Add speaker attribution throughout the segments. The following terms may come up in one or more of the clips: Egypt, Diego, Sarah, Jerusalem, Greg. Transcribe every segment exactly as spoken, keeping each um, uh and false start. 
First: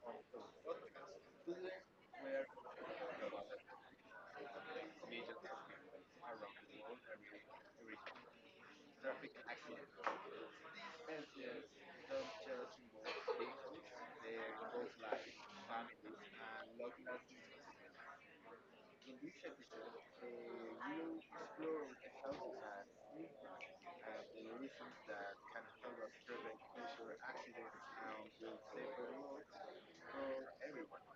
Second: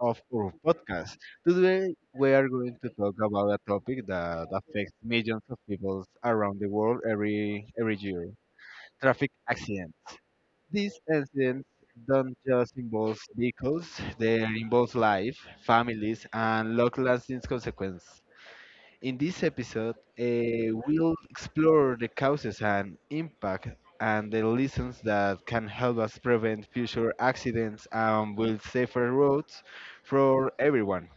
Speaker 1: of our podcast. Today, we are going to talk about a topic that affects millions of people around the world every every year: traffic accidents. These accidents don't just involve vehicles; they involve life, families, and long-lasting consequences. In this episode, eh, we'll explore the causes and impact and the lessons that can help us prevent future accidents and build safer roads for everyone.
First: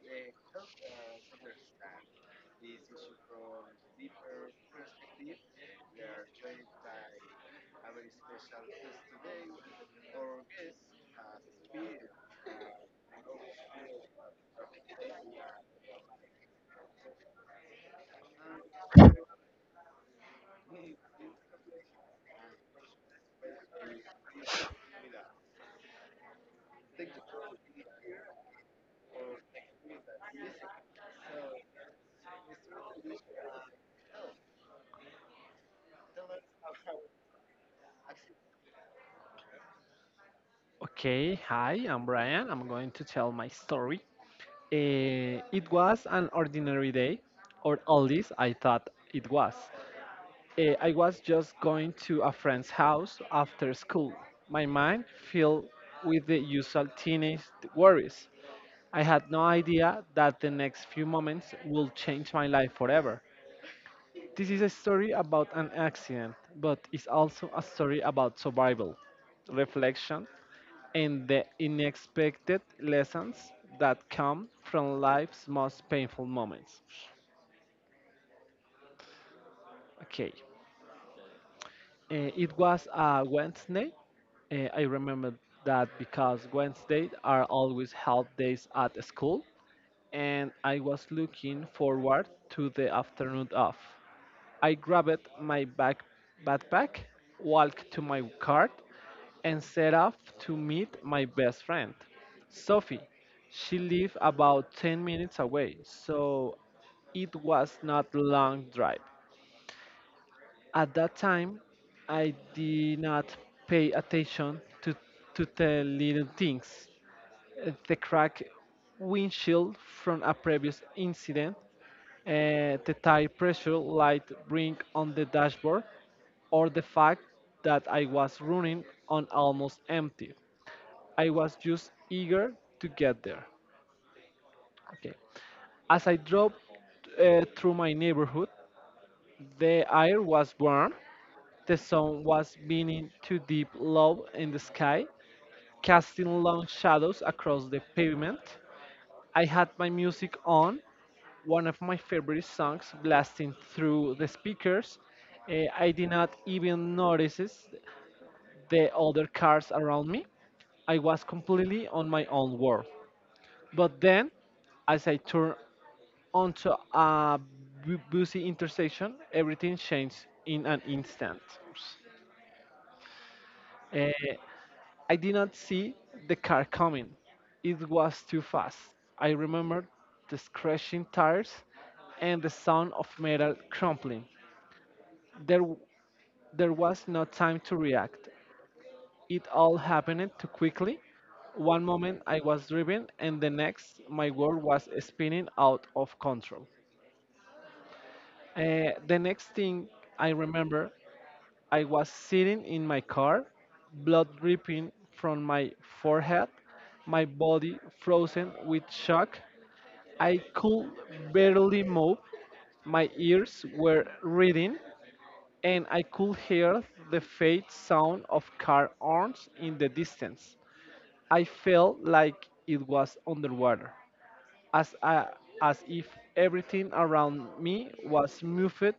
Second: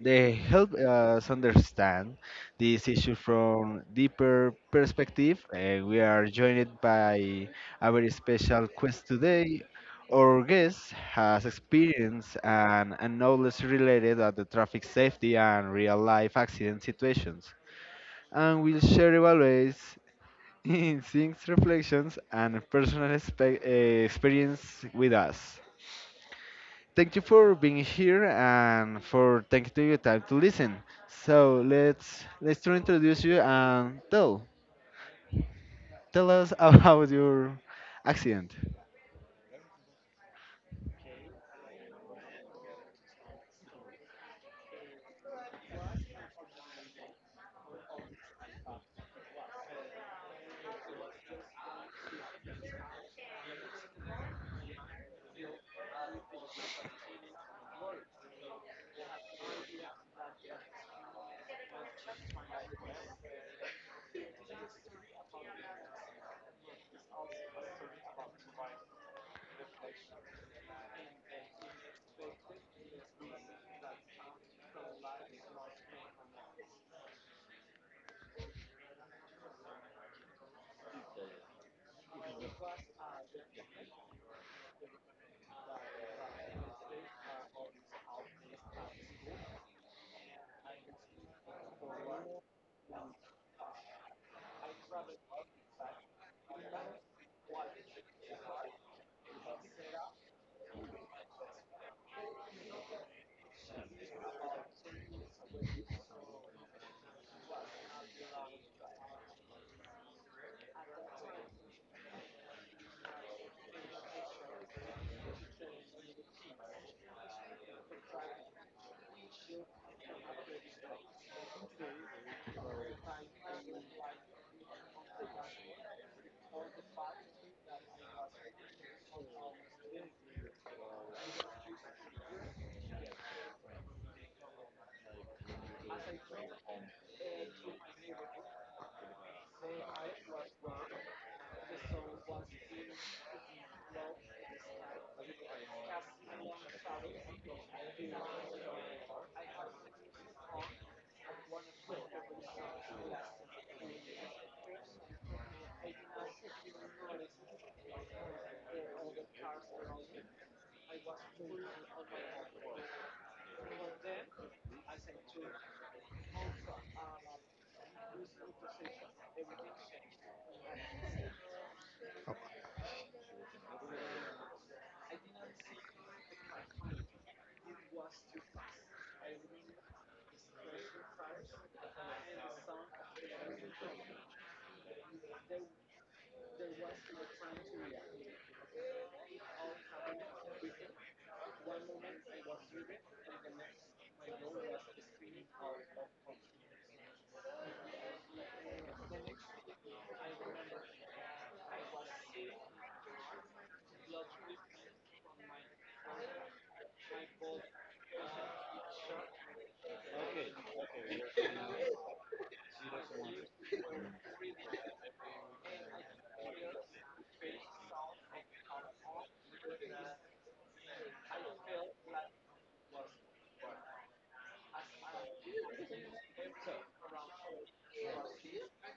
Speaker 1: They help us understand this issue from deeper perspective. Eh, we are joined by a very special guest today. Our guest has experience and, and knowledge related at the traffic safety and real life accident situations and will share evaluates in things, reflections, and personal expe- eh, experience with us. Thank you for being here and for taking your time to listen. So let's let's to introduce you and tell tell us about your accident.
Speaker 2: Okay, hi, I'm Brian. I'm going to tell my story. Eh, it was an ordinary day, or at least I thought it was. Eh, I was just going to a friend's house after school. My mind filled with the usual teenage worries. I had no idea that the next few moments will change my life forever. This is a story about an accident, but it's also a story about survival reflection and the unexpected lessons that come from life's most painful moments. Okay, eh, it was a Wednesday. Eh, I remember that because Wednesdays are always help days at school, and I was looking forward to the afternoon off. I grabbed my back backpack, walked to my car, and set off to meet my best friend, Sophie. She lived about ten minutes away, so it was not a long drive. At that time, I did not pay attention to, to the little things. Uh, The cracked windshield from a previous incident, uh, the tire pressure light ring on the dashboard, or the fact that I was running on almost empty. I was just eager to get there. Okay. As I drove uh, through my neighborhood, the air was warm, the sun was beaming too deep low in the sky, casting long shadows across the pavement. I had my music on, one of my favorite songs blasting through the speakers. Uh, I did not even notice the other cars around me. I was completely on my own world. But then, as I turned onto a bu- busy intersection, everything changed in an instant. Uh, I did not see the car coming. It was too fast. I remembered the scratching tires and the sound of metal crumpling. There There was no time to react. It all happened too quickly. One moment I was driving, and the next, my world was spinning out of control. Uh, the next thing I remember, I was sitting in my car, blood dripping from my forehead, my body frozen with shock. I could barely move. My ears were reading, and I could hear the faint sound of car horns in the distance. I felt like it was underwater, as, I, as if everything around me was muffled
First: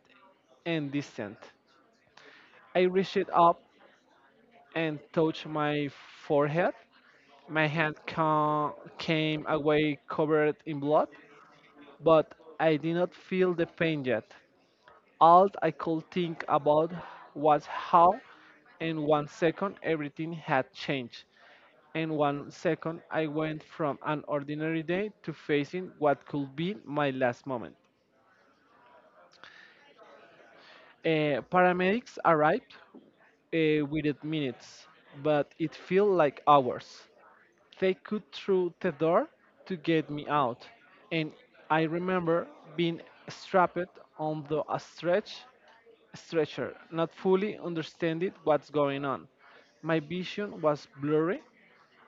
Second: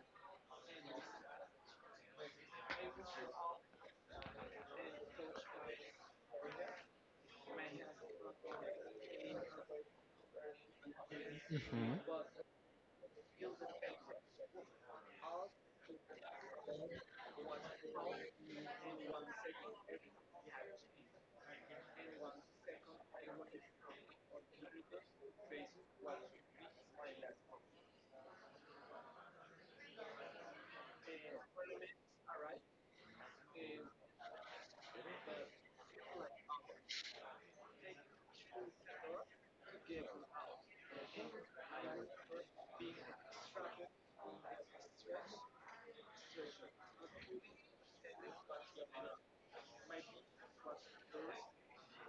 Speaker 2: and distant. I reached up and touched my forehead. My hand ca- came away covered in blood,
Speaker 1: Mhm.
Speaker 2: but I did not feel the pain yet. All I could think about was how, in one second, everything had changed. In one second, I went from an ordinary day to facing what could be my last moment. Uh, paramedics arrived uh, within minutes, but it felt like hours. They could through the door to get me out, and I remember being strapped on the stretch stretcher, not fully understanding what's going on. My vision was blurry,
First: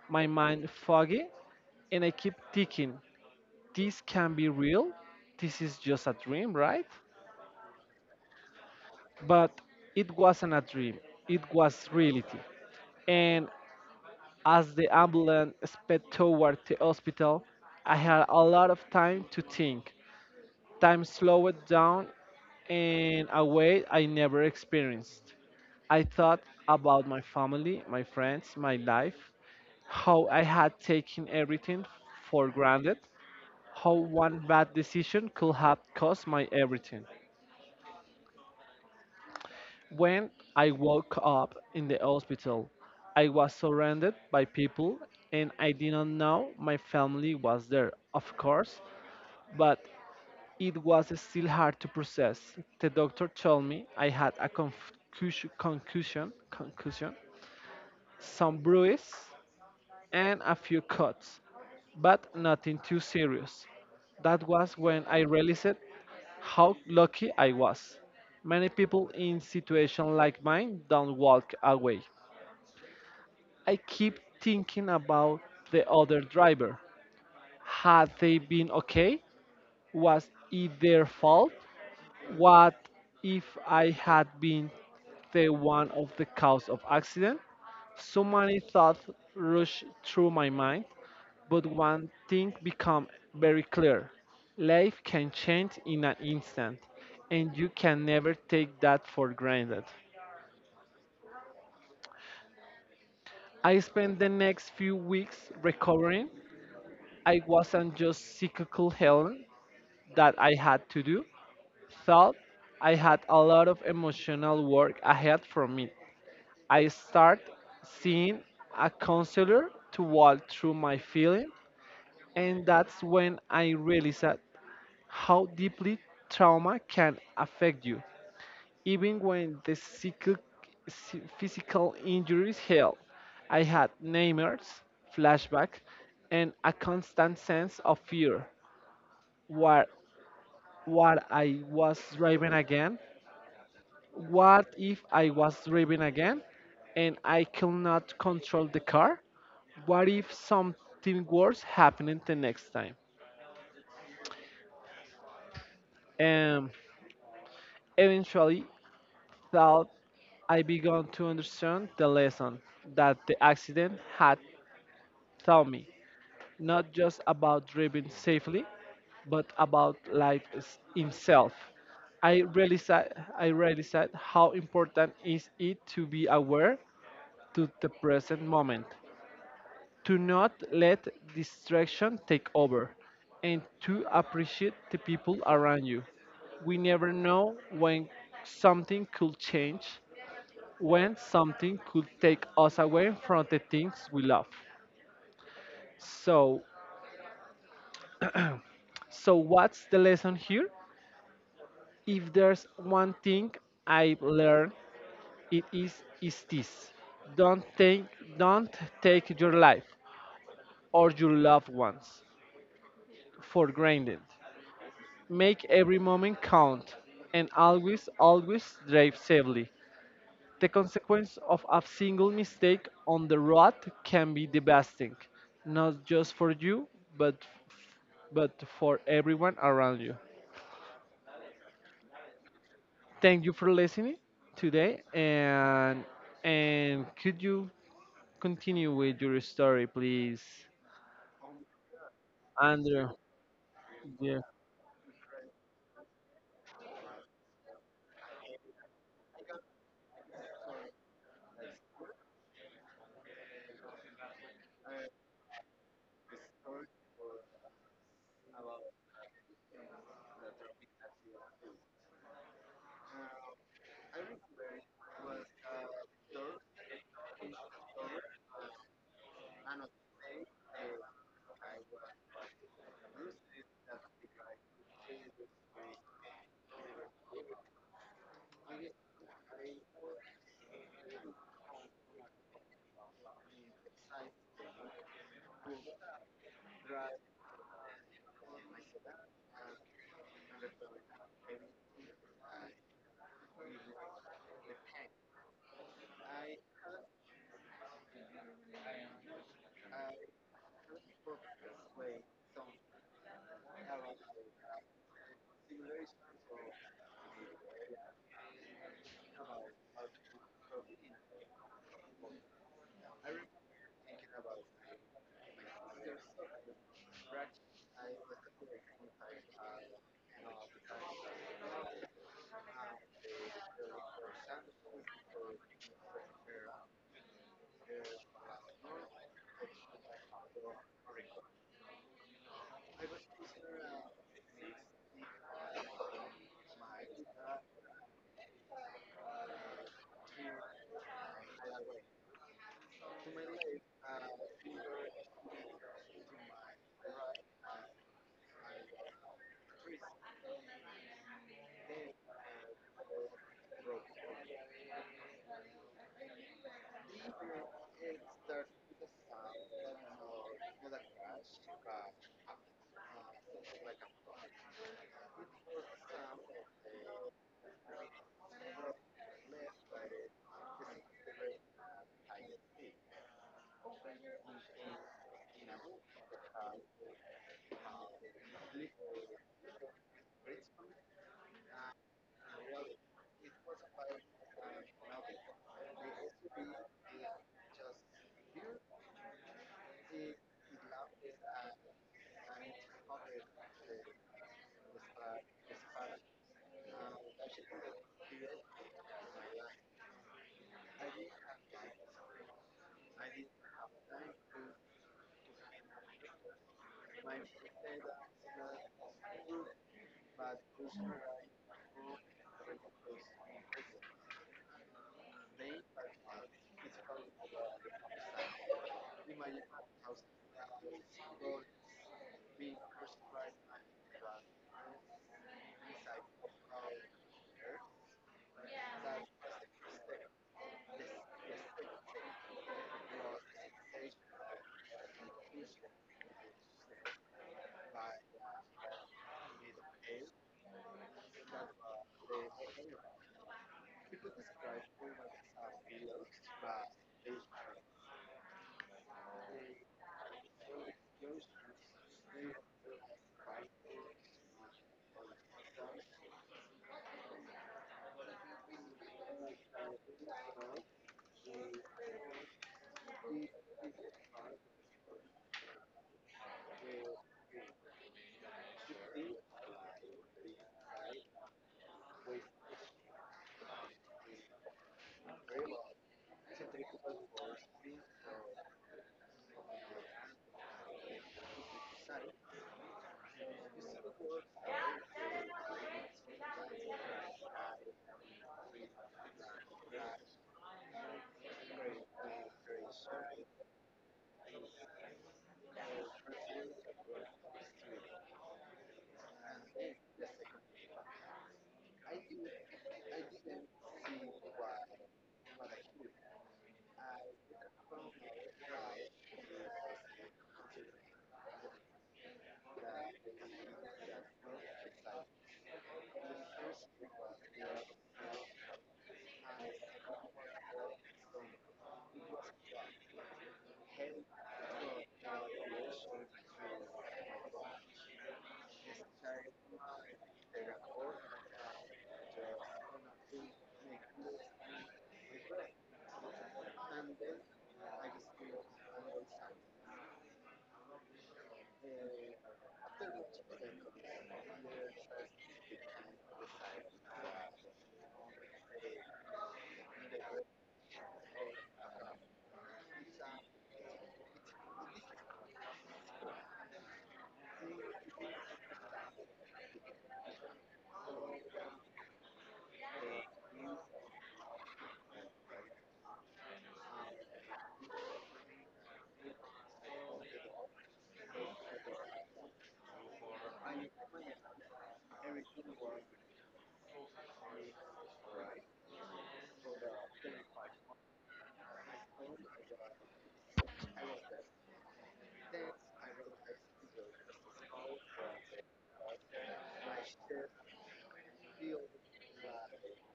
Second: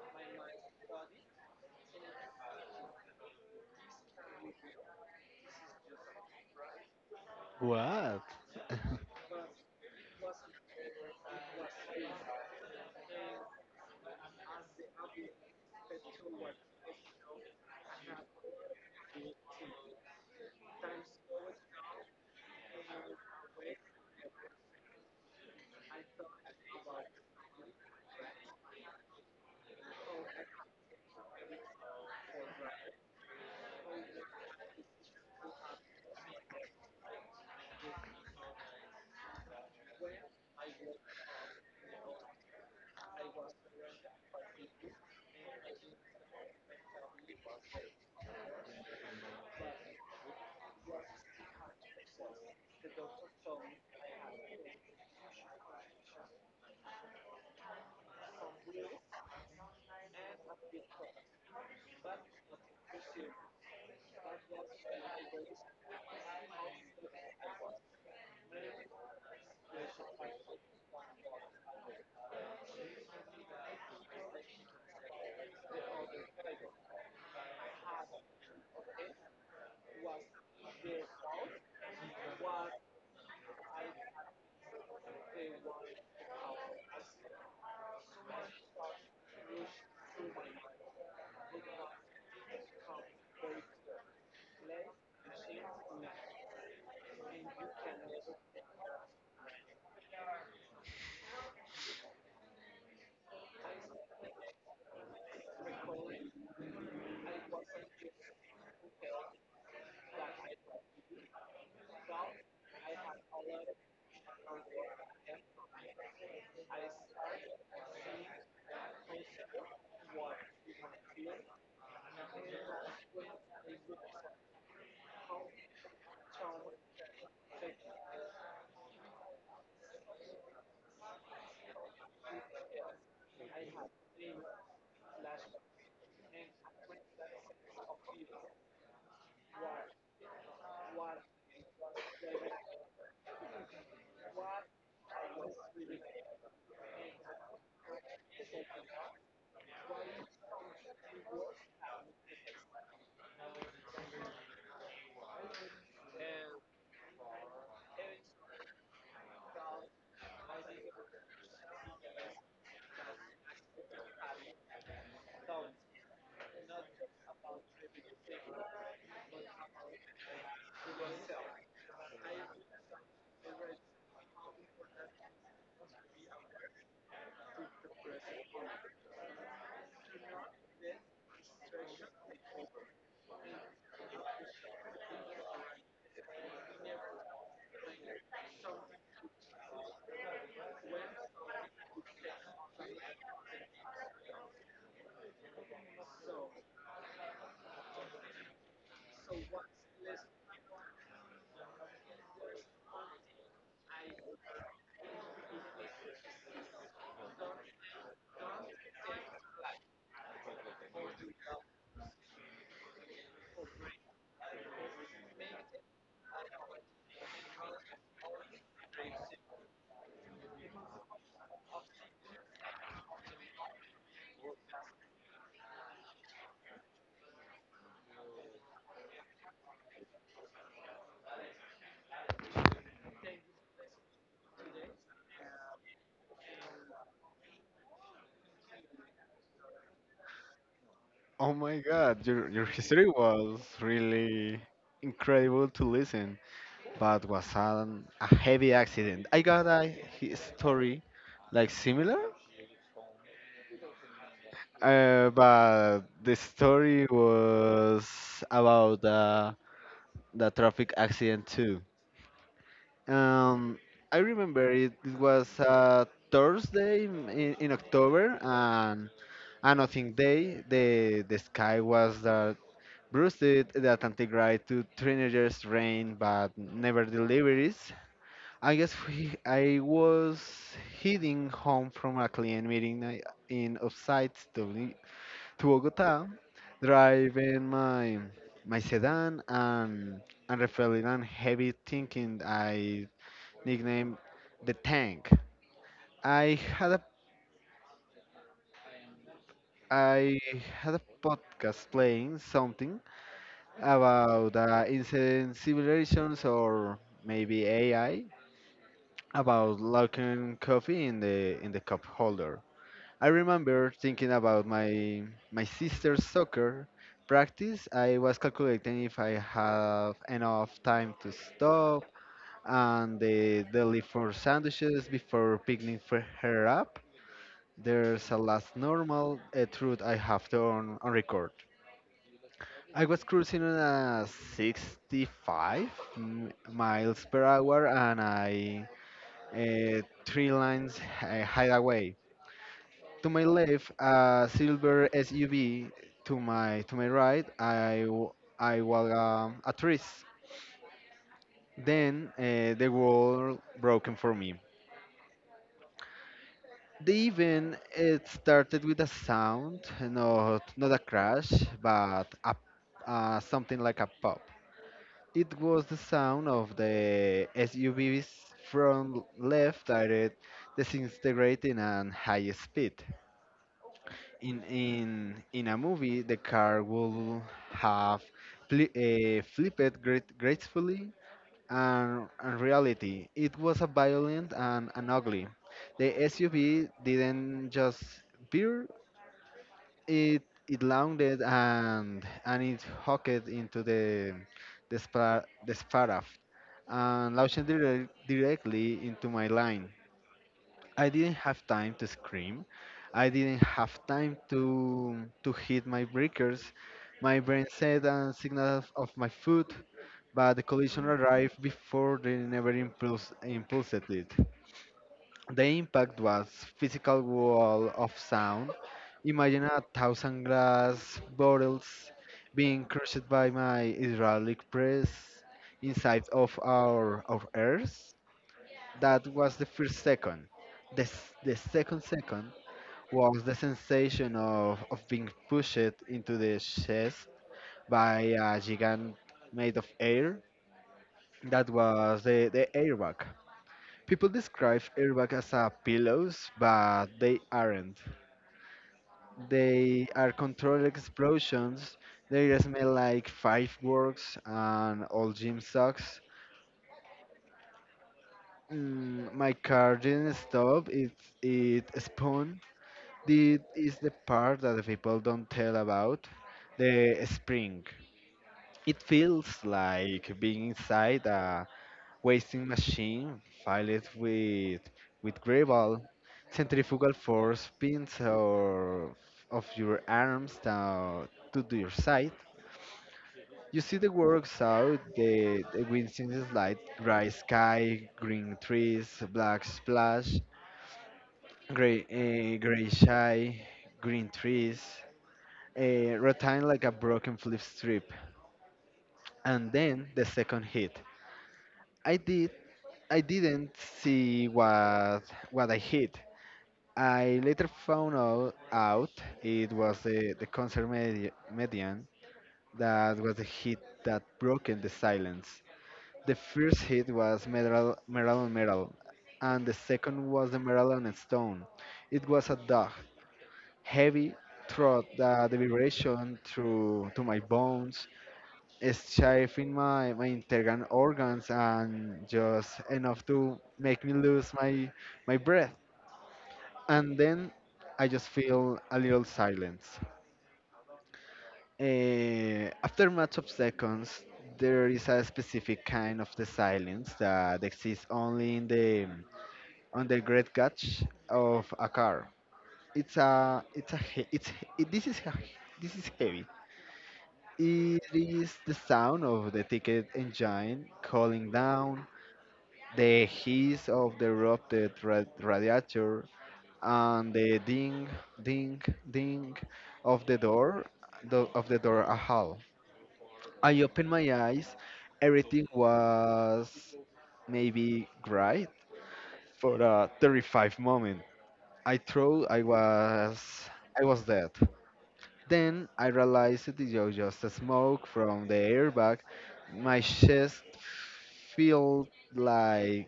Speaker 2: my mind foggy, and I keep thinking, this can be real. This is just a dream, right?
Speaker 1: What?
Speaker 2: But it wasn't a dream, it was reality. And as the ambulance sped toward the hospital, I had a lot of time to think. Time slowed down in a way I never experienced. I thought about my family, my friends, my life, how I had taken everything for granted, how one bad decision could have cost my everything. When I woke up in the hospital, I was surrounded by people and I didn't know my family was there, of course, but it was still hard to process. The doctor told me I had a confusion, concussion, concussion, some bruise and a few cuts, but nothing too serious. That was when I realized how lucky I was. Many people in situations like mine don't walk away. I keep thinking about the other driver. Had they been okay? Was it their fault? What if I had been the one of the cause of accident? So many thoughts rushed through my mind. But one thing become very clear. Life can change in an instant, and you can never take that for granted. I spent the next few weeks recovering. I wasn't just cyclical health that I had to do. Thought I had a lot of emotional work ahead from me. I start seeing a counselor to walk through my feeling, and that's when I realized how deeply trauma can affect you, even when the psychic, psy- physical injuries heal. I had nightmares, flashbacks, and a constant sense of fear. What, what I was driving again? What if I was driving again and I could not control the car? What if something worse happened the next time? And eventually, thought I began to understand the lesson that the accident had taught me, not just about driving safely, but about life is- itself. I realized, I realized how important is it to be aware to the present moment, to not let distraction take over, and to appreciate the people around you. We never know when something could change, when something could take us away from the things we love. So, so what's the lesson here? If there's one thing I've learned, it is is this: don't take don't take your life or your loved ones for granted. Make every moment count, and always always drive safely. The consequence of a single mistake on the road can be devastating, not just for you, but but for everyone around you. Thank you for listening today, and and could you continue with your story, please,
Speaker 1: Oh my God, your your history
Speaker 2: Andrew?
Speaker 1: was
Speaker 2: Yeah.
Speaker 1: really incredible to listen. But was an, a heavy accident. I got a hi- story like similar, uh, but the story was about the, the traffic accident too. Um, I remember it, it was a Thursday in, in in October and another day. The, the sky was that bruised did the Atlantic ride to teenagers rain but never deliveries. I guess we, I was heading home from a client meeting I- in upside to, Li- to Bogota, driving my my sedan and and reflecting on heavy thinking. I nicknamed the tank. I had a I had a podcast playing something about uh, incident simulations or maybe A I about locking coffee in the in the cup holder. I remember thinking about my my sister's soccer practice. I was calculating if I have enough time to stop and the deli for sandwiches before picking for her up. There's a last normal a truth I have to on, on record. I was cruising on a sixty-five m- miles per hour and I uh, three lines uh, hideaway. To my left, a silver S U V. To my to my right, I w- I was um, a tourist. Then uh, the world broken for me. The event it started with a sound, not not a crash, but a, uh, something like a pop. It was the sound of the S U Vs from left directed disintegrating at high speed. in in in a movie the car will have fli uh, flipped great, gracefully, and in reality it was a violent and, and ugly. The suv didn't just veer, it it landed and and it hooked into the the, spar the sparaft and launched direct, directly into my line. I didn't have time to scream. I didn't have time to to hit my breakers. My brain said a signal of, of my foot, but the collision arrived before they never impulse, impulsed it. The impact was physical wall of sound. Imagine a thousand glass bottles being crushed by my hydraulic press inside of our of earth. That was the first second. The, s- the second second was the sensation of, of being pushed into the chest by a gigant made of air. That was the, the airbag. People describe airbag as a pillows, but they aren't. They are controlled explosions. They smell like fireworks and old gym socks. Mm, my car didn't stop. It it spun. This is the part that the people don't tell about the spring. It feels like being inside a wasting machine filled with with gravel, centrifugal force pins or of your arms down to the- your side. You see the works out, the, the winds in the light, gray sky, green trees, black splash, gray, eh, gray sky, green trees, uh, rotating like a broken flip strip. And then the second hit. I did. I didn't see what what I hit. I later found out, out it was the, the concert medi- median that was the hit that broken the silence. The first hit was metal, metal on metal, and the second was the metal on stone. It was a dog, heavy throat, the, the vibration through to my bones stifling my, my internal organs and just enough to make me lose my my breath. And then I just feel a little silence. Eh, after much of seconds there is a specific kind of the silence that exists only in the on the great catch of a car. It's a it's a he- it's it, this is he- This is heavy. It is the sound of the ticket engine cooling down, the hiss of the erupted ra- radiator, and the ding ding ding of the door, the, of the door a hall. I opened my eyes, everything was maybe great. For a thirty-five moment I thought I was, i was dead. Then I realized it was just a smoke from the airbag. My chest felt like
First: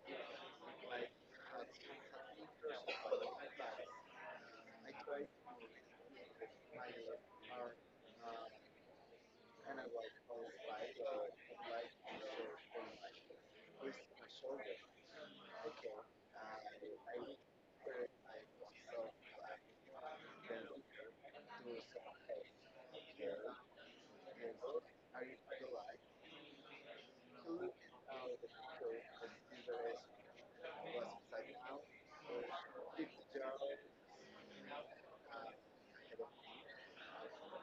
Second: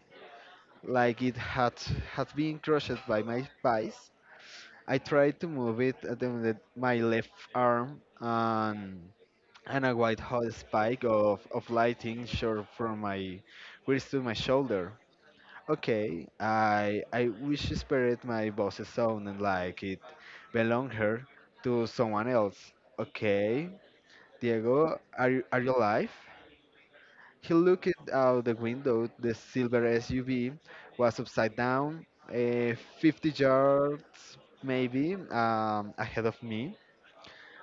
Speaker 1: like it had had been crushed by my thighs. I tried to move it at the, the- my left arm, and and a white hot spike of, of lighting shot from my wrist to my shoulder. Okay, I I whispered my boss's sound and like it belonged her to someone else. Okay, Diego, are you are you alive? He looked out the window. The silver S U V was upside down, eh, fifty yards maybe um, ahead of me.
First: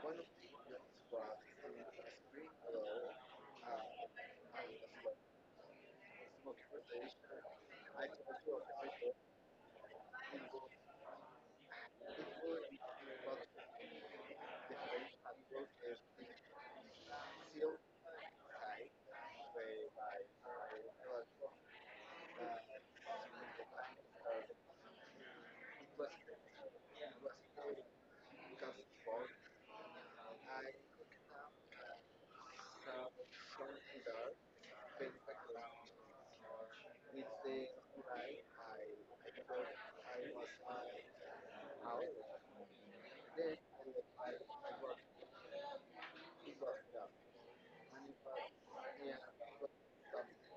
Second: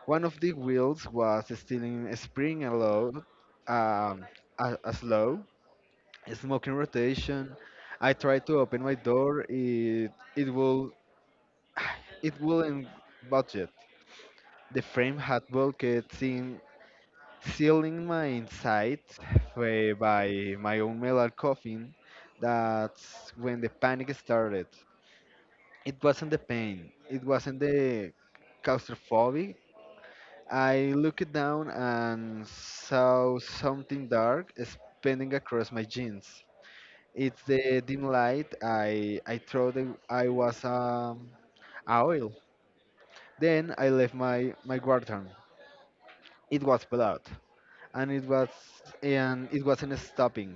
Speaker 1: One of the wheels was still in spring aloud, um, a, a slow, smoking rotation. I tried to open my door. It it will it wouldn't budget. The frame had bulkheads in sealing my inside by, by my own metal coffin. That's when the panic started. It wasn't the pain, it wasn't the claustrophobic. I looked down and saw something dark spinning across my jeans. It's the dim light. I I thought it- I was um, a oil. Then I left my my guardian. It was blood, and it was and it wasn't stopping.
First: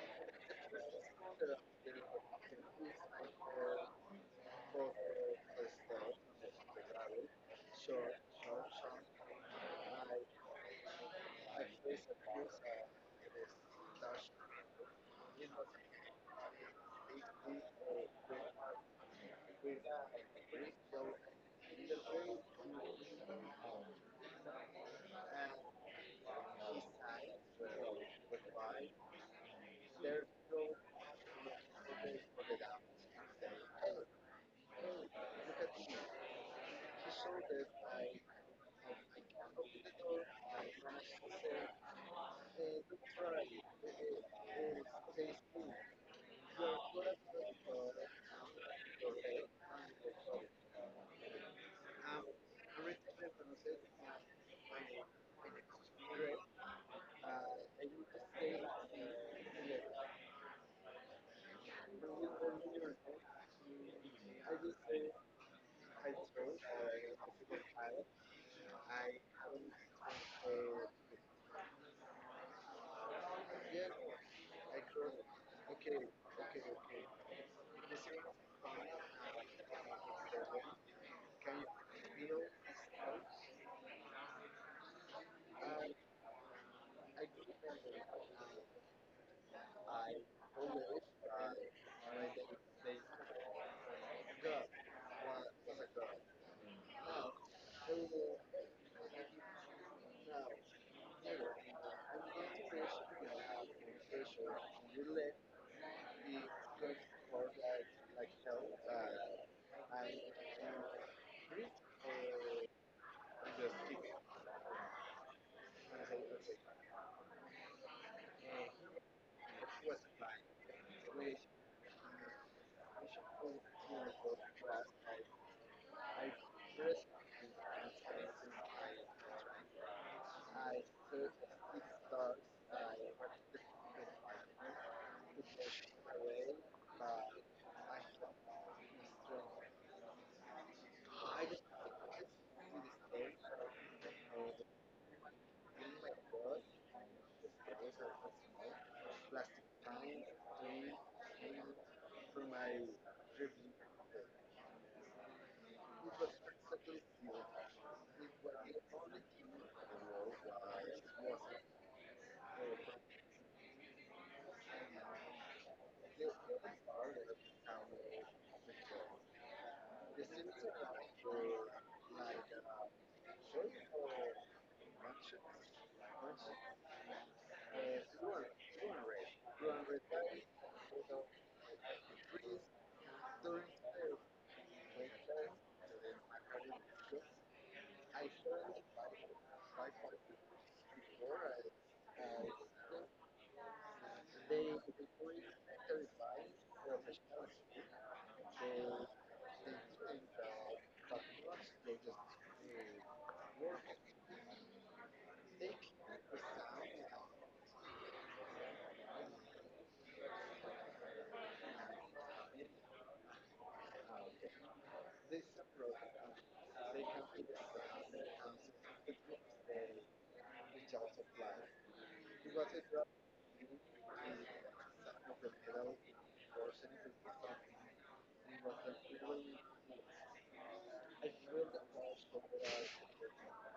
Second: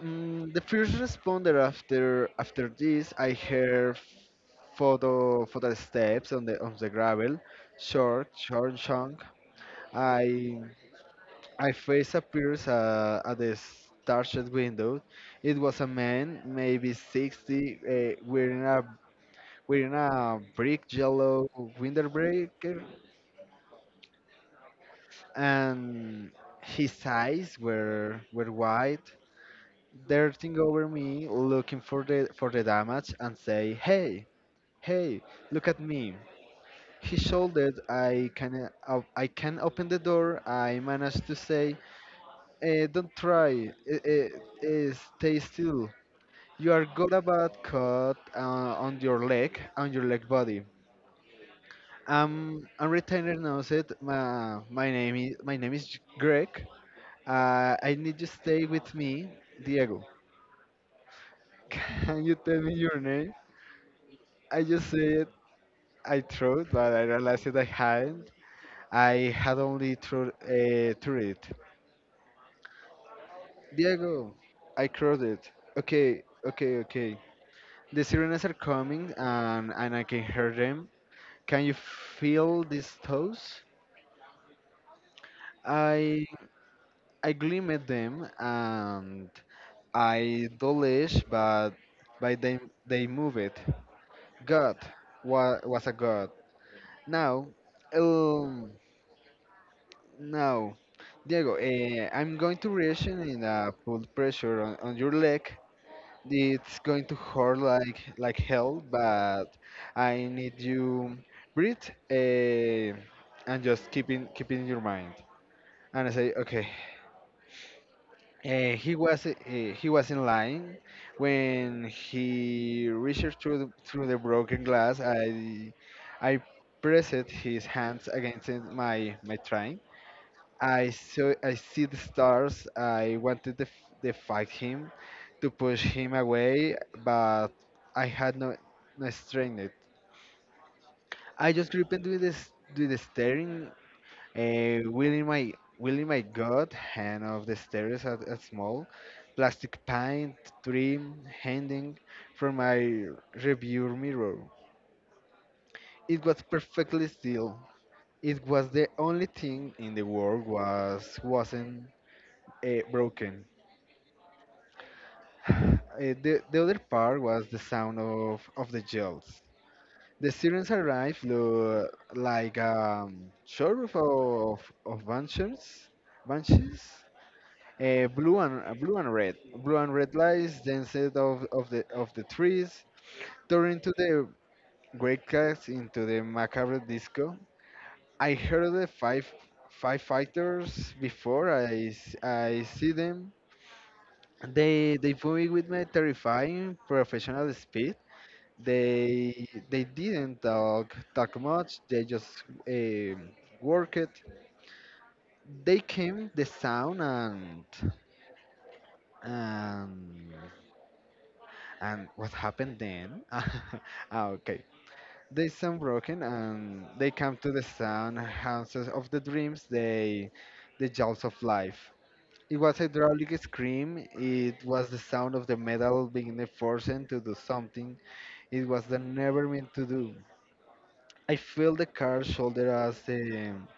Speaker 1: Mm, the first responder after after this, I heard photo photo steps on the on the gravel, short short chunk. I I face appears uh, at the starched window. It was a man, maybe sixty, uh, wearing a wearing a brick yellow winter breaker, and his eyes were were wide darting over me looking for the for the damage and say hey. Hey, look at me. He shouted. I can uh, I can open the door. I managed to say, eh, "Don't try. Eh, eh, eh, stay still. You are got a bad cut uh, on your leg, on your leg body." Um, and retainer knows it. My, my name is my name is Greg. Uh, I need you stay with me, Diego. Can you tell me your name? I just said I thought, but I realized that I hadn't. I had only through uh, through it. Diego, I crossed it. Okay, okay, okay. The sirens are coming and, and I can hear them. Can you feel these toes? I I gleam at them and I dolish but by they they move it. God wa, was a god. Now um now Diego, eh, I'm going to reaction in a pull pressure on, on your leg. It's going to hurt like like hell, but I need you breathe uh, and just keep in keep in your mind. And I say, okay. Uh, he was uh, he was in line when he reached through the, through the broken glass. I I pressed his hands against it- my my trunk. I saw I see the stars. I wanted to, f- to fight him, to push him away, but I had no no strength. I just gripped with this with the steering, uh, wielding my wielding my god hand of the stairs at a small plastic pint trim hanging from my review mirror. It was perfectly still. It was the only thing in the world was wasn't uh, broken. Uh, the, the other part was the sound of, of the yells. The students arrived lo- like um, sheriff of, of banshees, banshees uh, blue and uh, blue and red, blue and red lights danced of, of the of the trees, turning to the great cats into the macabre disco. I heard the five five fighters before I, s- I see them. They they fought with my terrifying professional speed. They they didn't talk talk much. They just um worked. They came the sound and and and what happened then? Ah, okay. They sound broken and they come to the sound houses of the dreams. They the jaws of life. It was a hydraulic scream. It was the sound of the metal being forced to do something it was the never meant to do. I feel the car's shoulder as the um,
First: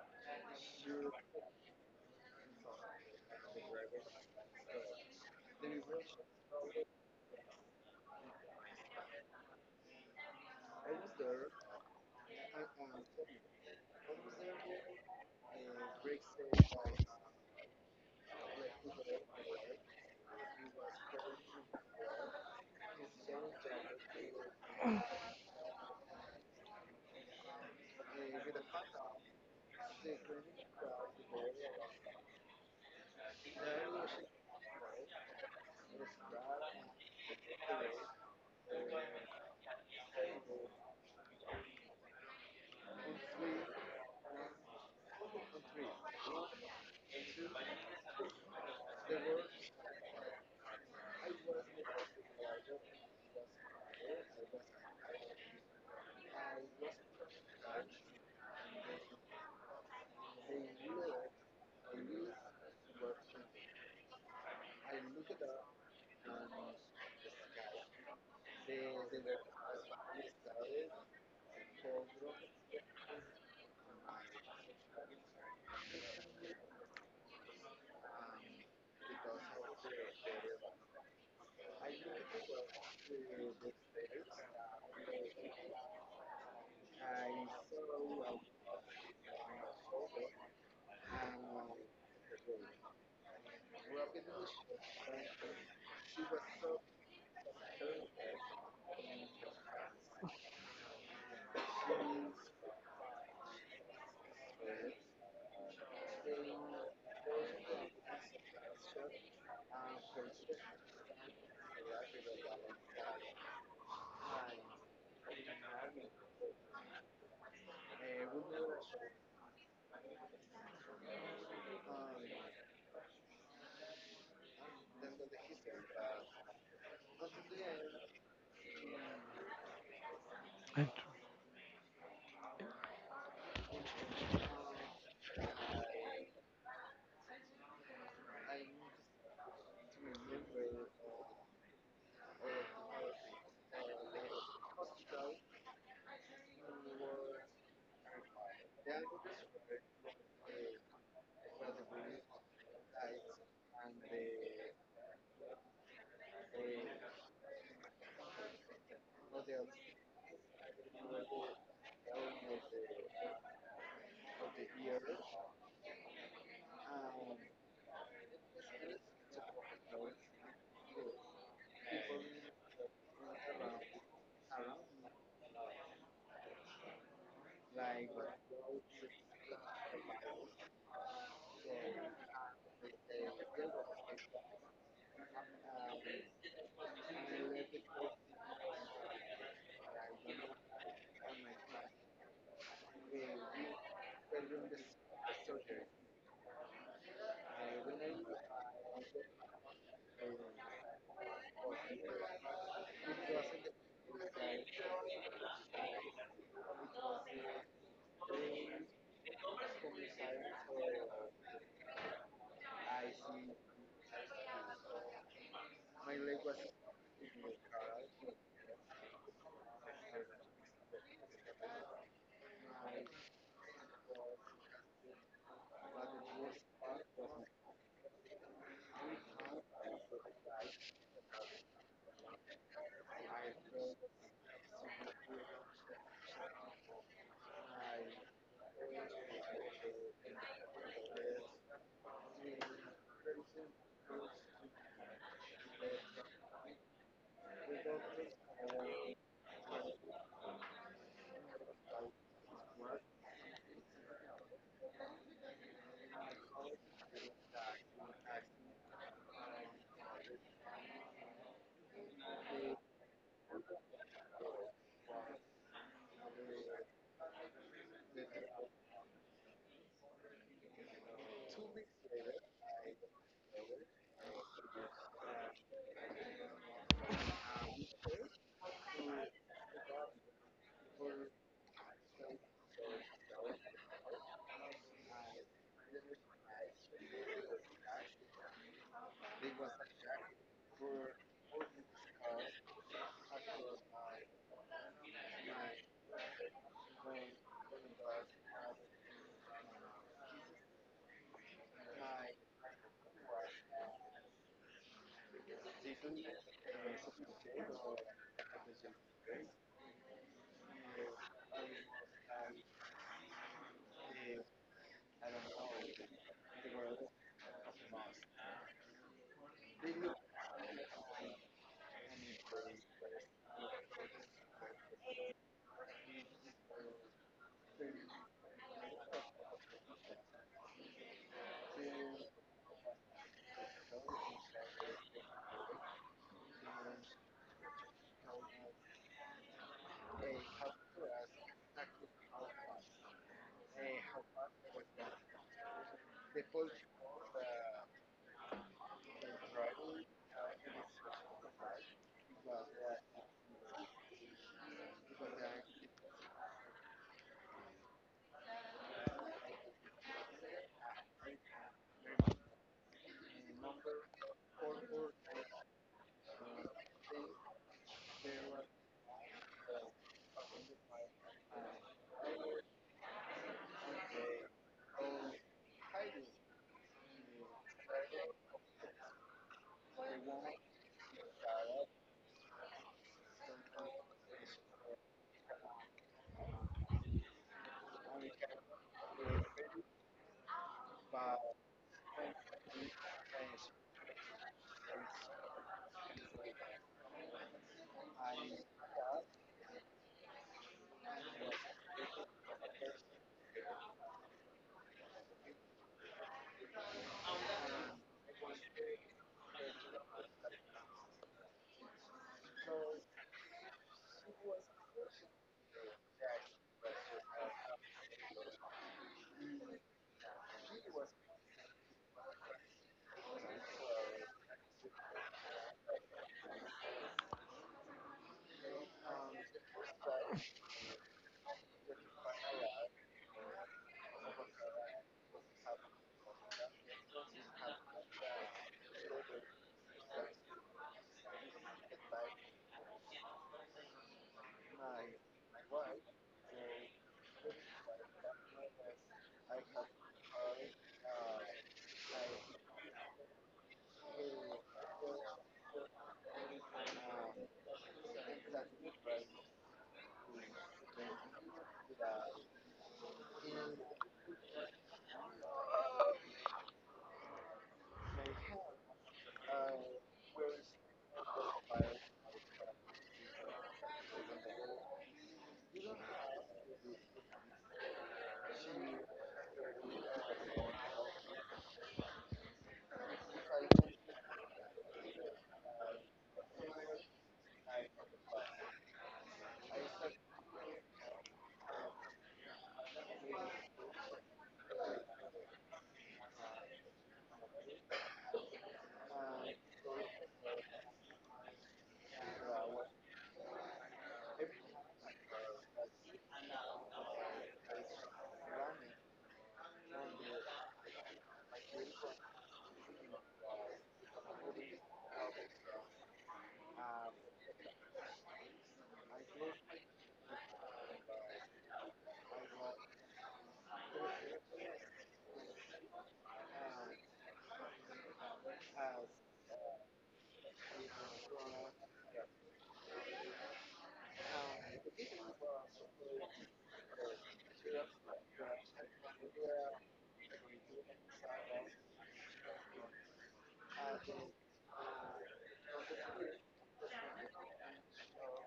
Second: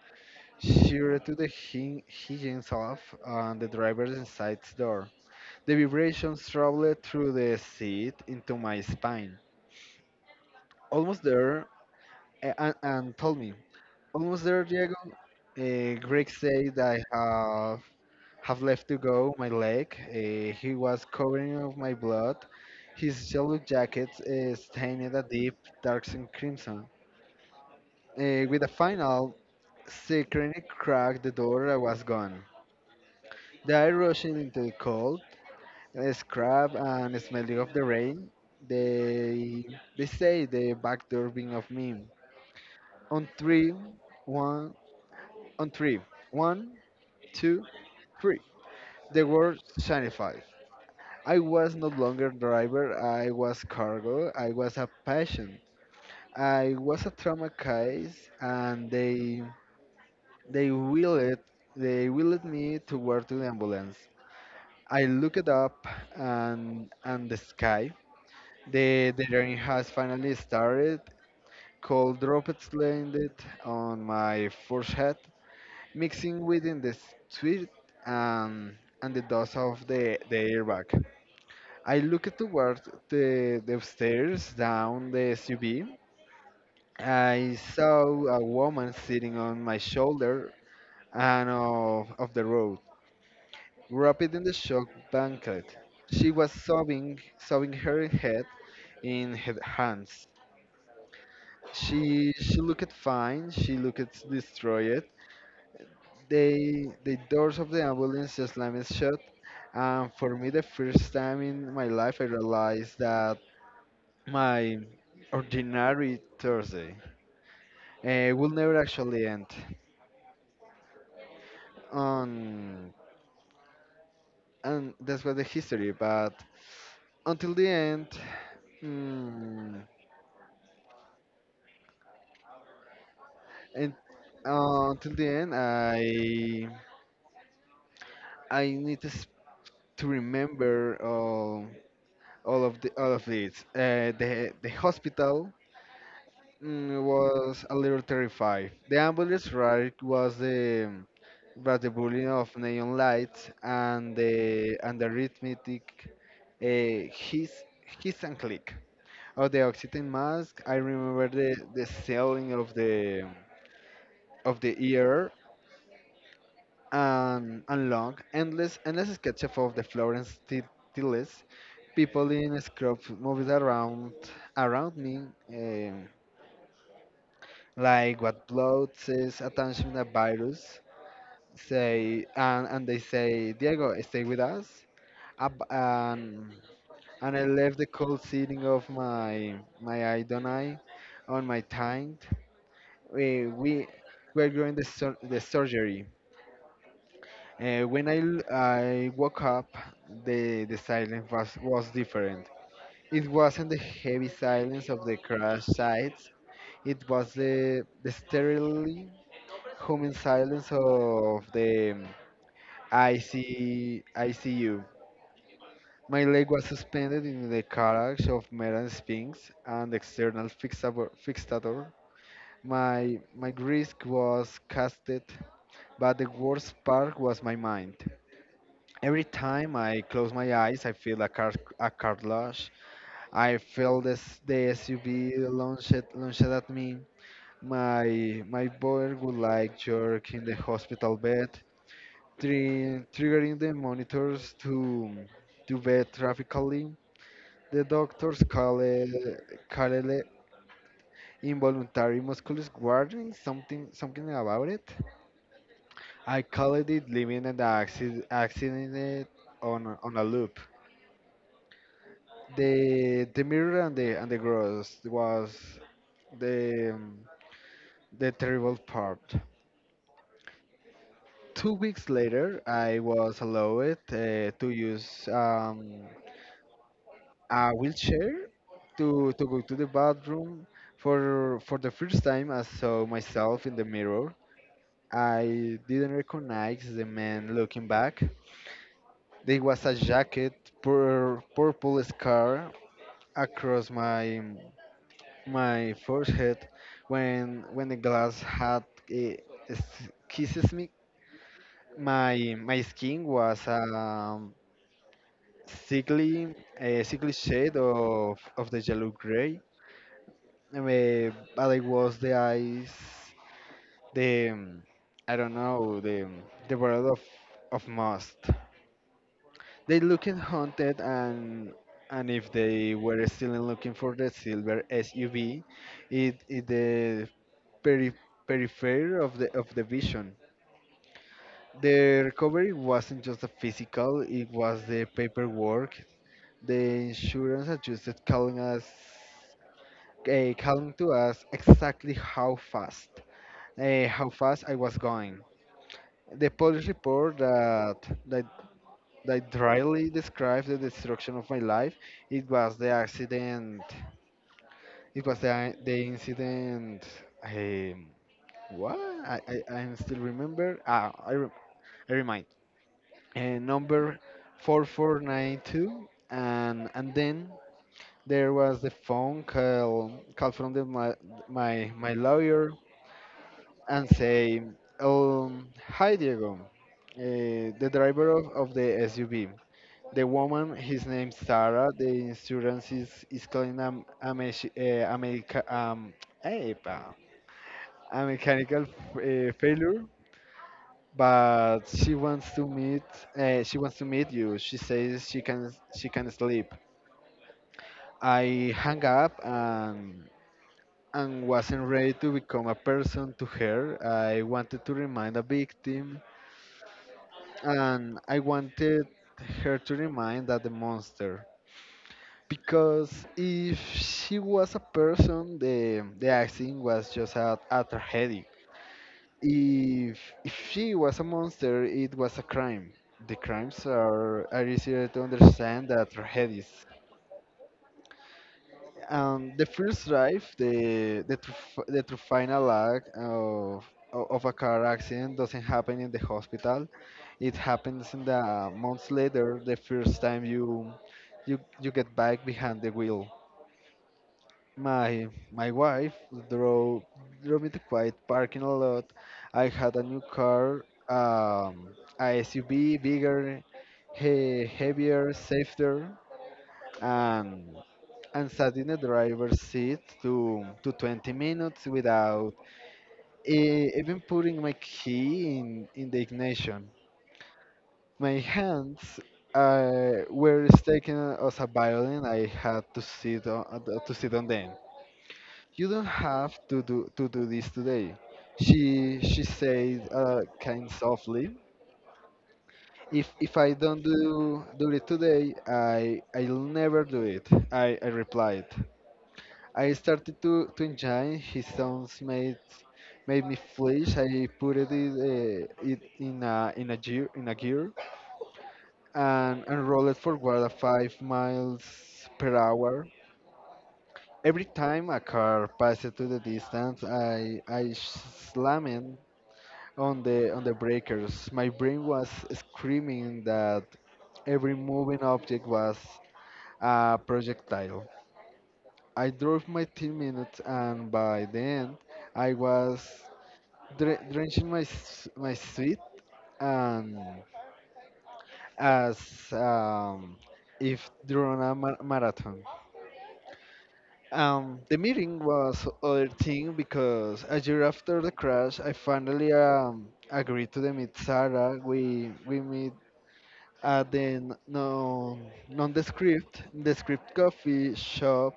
Speaker 1: shear to the hin- hinges off and the driver's inside door. The vibrations traveled through the seat into my spine. Almost there, a- and, and told me, almost there, Diego. Uh, Greg said I have have left to go my leg. Uh, he was covering of my blood. His yellow jacket uh, stained a deep dark crimson. Uh, with a final secretly cracked the door and was gone. The air rushing into the cold, uh, scrap and smelling of the rain. They they say the back door being of me. On three, one, on three, one, two, three. The word shinified. I was no longer driver. I was cargo. I was a patient. I was a trauma case, and they they willed they willed me to work to the ambulance. I look it up and and the sky. The the rain has finally started. Cold droplets landed on my forehead, mixing within the sweat and and the dust of the, the airbag. I looked towards the, the stairs down the S U V. I saw a woman sitting on my shoulder and of, of the road, wrapped in the shock blanket. She was sobbing, sobbing her head in her hands. She she looked fine. She looked destroyed. They the doors of the ambulance slammed shut, and for me, the first time in my life, I realized that my ordinary Thursday uh, will never actually end. On And that's what the history. But until the end, mm, and uh, until the end, I I need to, s- to remember. Uh, all of the all of it. Uh, the the hospital mm, was a little terrified. The ambulance ride was the was the burning of neon lights and the and the rhythmic uh, hiss hiss and click of the oxygen mask. I remember the the selling of the of the ear and, and long, endless, endless sketch of the Florence T- Tillis, people in scrub movies around around me, um, like what blood says attention a virus, say and, and they say, Diego, stay with us. Up and, and I left the cold seating of my my idonai on my tongue. We we were going the sur- the surgery. Uh, when I, l- I woke up, the, the silence was, was different. It wasn't the heavy silence of the crash sites, it was the, the sterile humming silence of the um, I C, I C U. My leg was suspended in the carriage of metal sphinx and external fixabo- fixator. My, my wrist was casted, but the worst part was my mind. Every time I close my eyes, I feel a car a car launch. I feel this the S U V launched launched at me. My my boy would like jerk in the hospital bed, tri- triggering the monitors to to bed traffically. The doctors call it, call it involuntary muscular squartening, something something about it. I call it living an accident, accident on a- on a loop. the the mirror and the and the gross was the um, the terrible part. Two weeks later, I was allowed uh, to use um, a wheelchair to to go to the bathroom. For for the first time, I saw myself in the mirror. I didn't recognize the man looking back. There was a jacket, pur- purple scar across my my forehead when when the glass had eh, s- kisses me. My my skin was um, sickly a sickly shade of of the yellow gray. Eh, but it was the eyes, the um, I don't know the the world of of must. They looked haunted and. And if they were still looking for the silver S U V, it, it the peri- periphery of the of the vision. The recovery wasn't just the physical; it was the paperwork. The insurance adjusted calling us, uh, calling to us exactly how fast, uh, how fast I was going. The police report that that that dryly described the destruction of my life. It was the accident. It was the the incident. Um, what? I, I, I still remember. Ah, I, re- I remind uh, number four four nine two, and and then there was the phone call call from the, my, my my lawyer, and say, um hi Diego, uh, the driver of, of the SUV, the woman, his name Sarah, the insurance is is calling um, a, mech- uh, a, mecha- um, eh, pa- a mechanical f- uh, failure, but she wants to meet uh, she wants to meet you, she says she can she can sleep. I hung up, and and wasn't ready to become a person to her. I wanted to remind a victim, and I wanted her to remind that the monster, because if she was a person, the the acting was just a, a tragedy. If, if she was a monster, it was a crime. The crimes are, are easier to understand than tragedies. Um, the first drive, the the, truf- the true final act of, o- of a car accident doesn't happen in the hospital. It happens in the months later, the first time you you you get back behind the wheel. My my wife drove drove me to quite parking a lot. I had a new car, um, a S U V, bigger, he, heavier, safer, and and sat in the driver's seat to to twenty minutes without e- even putting my key in in the ignition. My hands uh, were taken as a violin. I had to sit on to sit on them. You don't have to do to do this today. She she said uh, kind softly. If if I don't do do it today, I I'll never do it. I, I replied. I started to, to enjoy his sounds made made me flinch. I put it in, uh, it in a in a gear in a gear and, and rolled forward at five miles per hour. Every time a car passed to the distance, I I slammed on the on the breakers. My brain was screaming that every moving object was a projectile. I drove my ten minutes, and by the end, I was dre- drenching my s- my sweat and as um, if during a mar- marathon. Um, the meeting was other thing, because a year after the crash, I finally um, agreed to meet Sarah. We we meet at the non nondescript descript coffee shop,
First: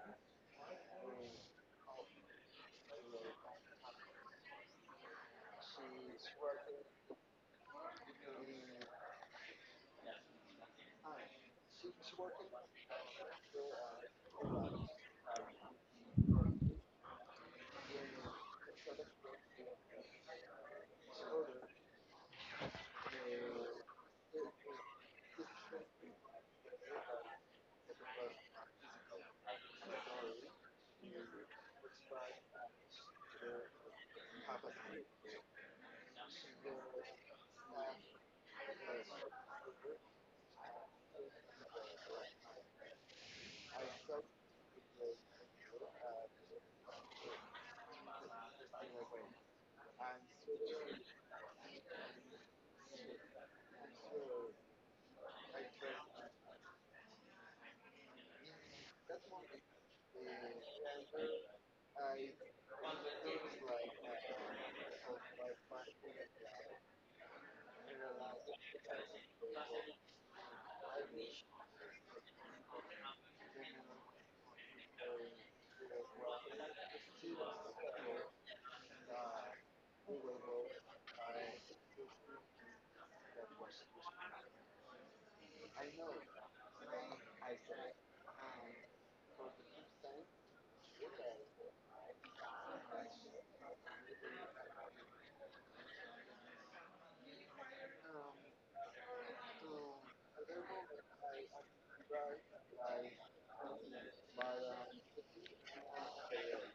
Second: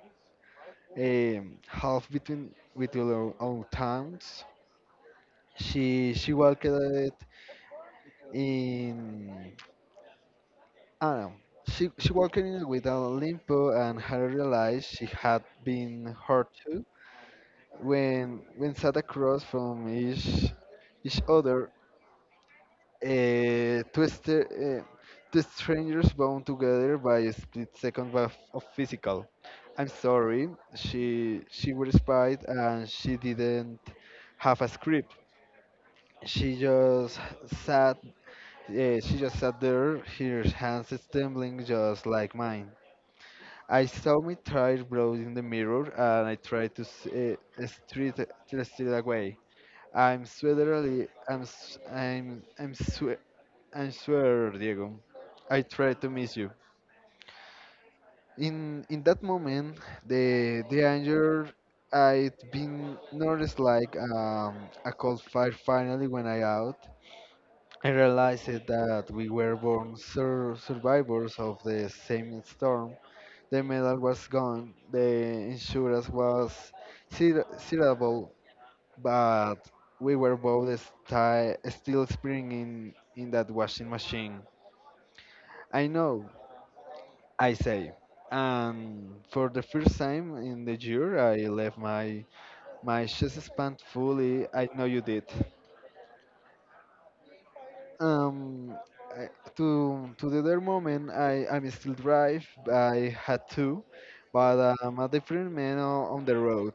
Speaker 1: um, half between with our own towns. She she worked in, I don't know. She she worked in with a Limpo, and had realized she had been hurt too, when when sat across from each each other. Uh, two, st- uh, Two strangers bound together by a split second of, of physical. I'm sorry, she she was spied, and she didn't have a script. She just sat. Uh, she just sat there, her hands trembling just like mine. I saw me try browsing the mirror, and I tried to s- uh, street to steer it away. I'm sweaterly. I'm s- I'm I'm swe I swear, Diego, I try to miss you. In in that moment, the the anger I'd been noticed like um, a cold fire finally went out. I realized it that we were born sur- survivors of the same storm. The medal was gone, the insurance was ser- terrible, but we were both sti- still spinning in, in that washing machine. I know, I say. And for the first time in the year, I left my my chest expand fully. I know you did. Um, I, to to the other moment, I I'm still drive. I had to, but I'm a different man o- on the road.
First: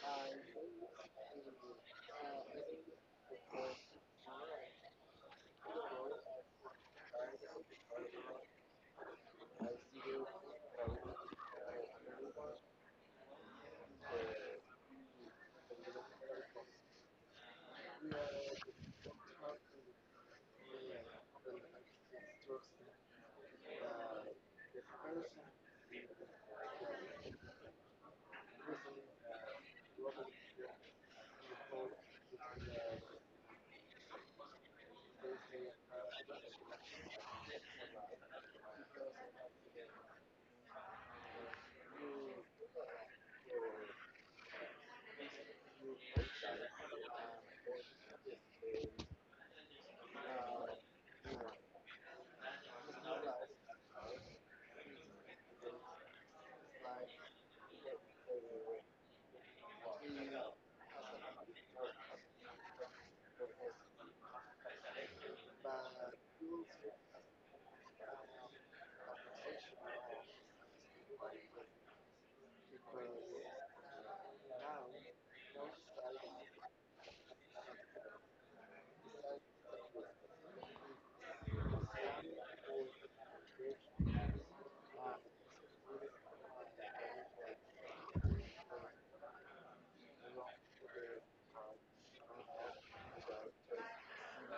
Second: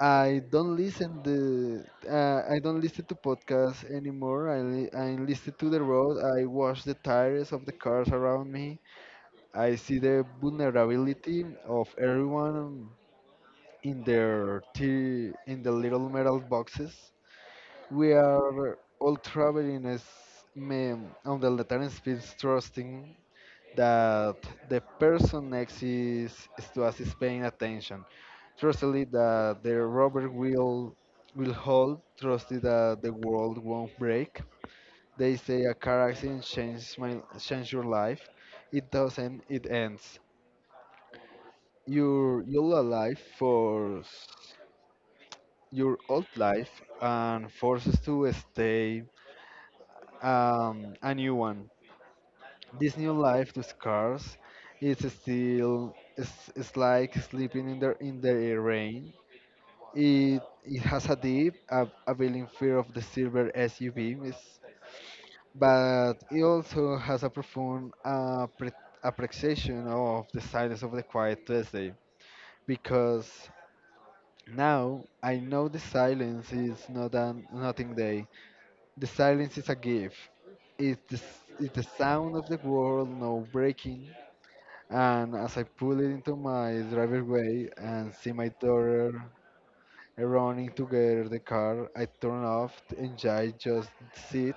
Speaker 1: I don't listen the uh, I don't listen to podcasts anymore. I li- i listen to the road. I watch the tires of the cars around me. I see the vulnerability of everyone in their tea in the little metal boxes. We are all traveling as men on the Latin speeds, trusting that the person next is, is to us, is paying attention. Trustedly that the rubber will will hold, trusted that the world won't break. They say a car accident changes my change your life. It doesn't, it ends. You're you're alive for your old life, and forces to stay um, a new one. This new life to scars is still it's, it's like sleeping in the in the rain. It it has a deep a availing fear of the silver S U V, is- but it also has a profound uh, pre- appreciation of the silence of the quiet Thursday, because now I know the silence is not an nothing day. The silence is a gift. It's the, s- it's the sound of the world, no breaking. And as I pull it into my driveway and see my daughter running to get the car, I turn off and I just sit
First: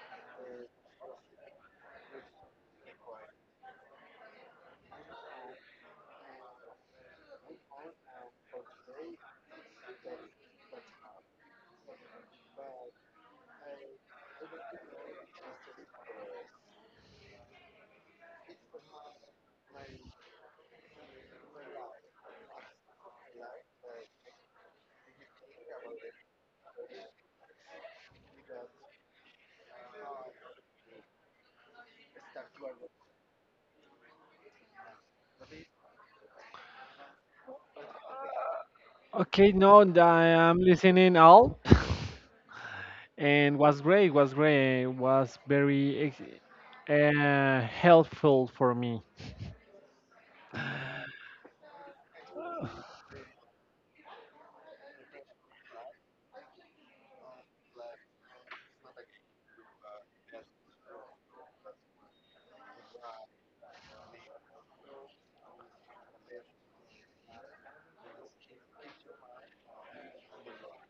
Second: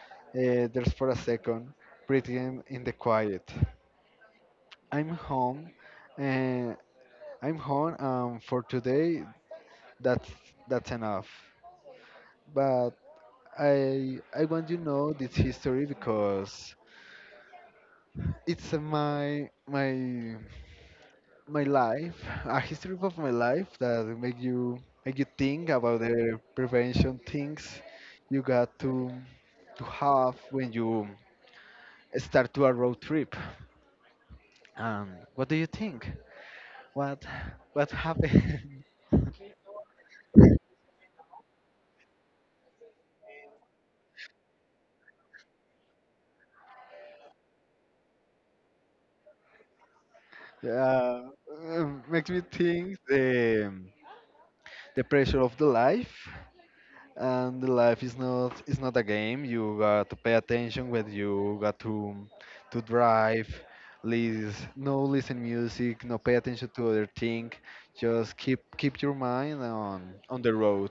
Speaker 1: uh, there for a second, breathing in the quiet. I'm home, and I'm home, and for today, that's that's enough. But I I want you to know this history, because it's uh, my my my life, a history of my life that make you make you think about the prevention things you got to to have when you start to a road trip. Um, what do you think? What what happened?
Speaker 2: Okay, no, I am listening all, and was great, was great, was very ex- uh, helpful for me.
Speaker 1: Yeah, um, makes me think the the pressure of the life, and the life is not is not a game. You got to pay attention when you got to to drive. Lis no listen music, no pay attention to other thing, just keep keep your mind on on the road,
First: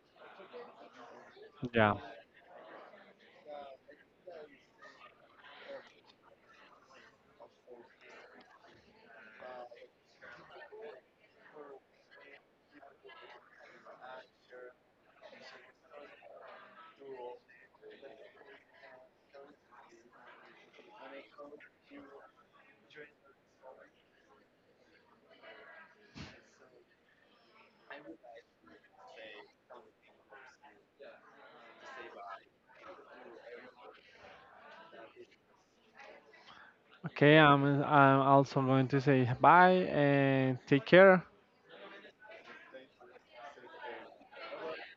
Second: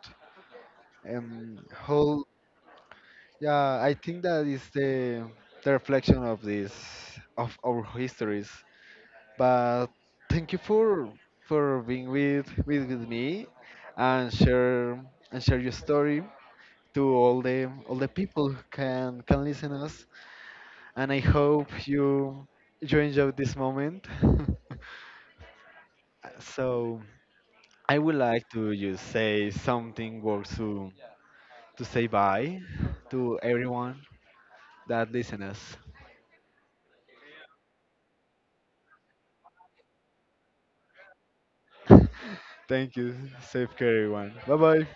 Speaker 1: um
Speaker 2: Yeah.
Speaker 1: whole. Yeah, I think that is the the reflection of this, of our histories. But thank you for for being with with, with me, and share and share your story to all the all the people who can can listen us. And I hope you you enjoyed this moment. So I would like to just say something words to to say bye to everyone that listen us.
Speaker 2: Okay, I'm I'm also going to say bye and take care.
Speaker 1: Thank you. Safe care, everyone. Bye bye.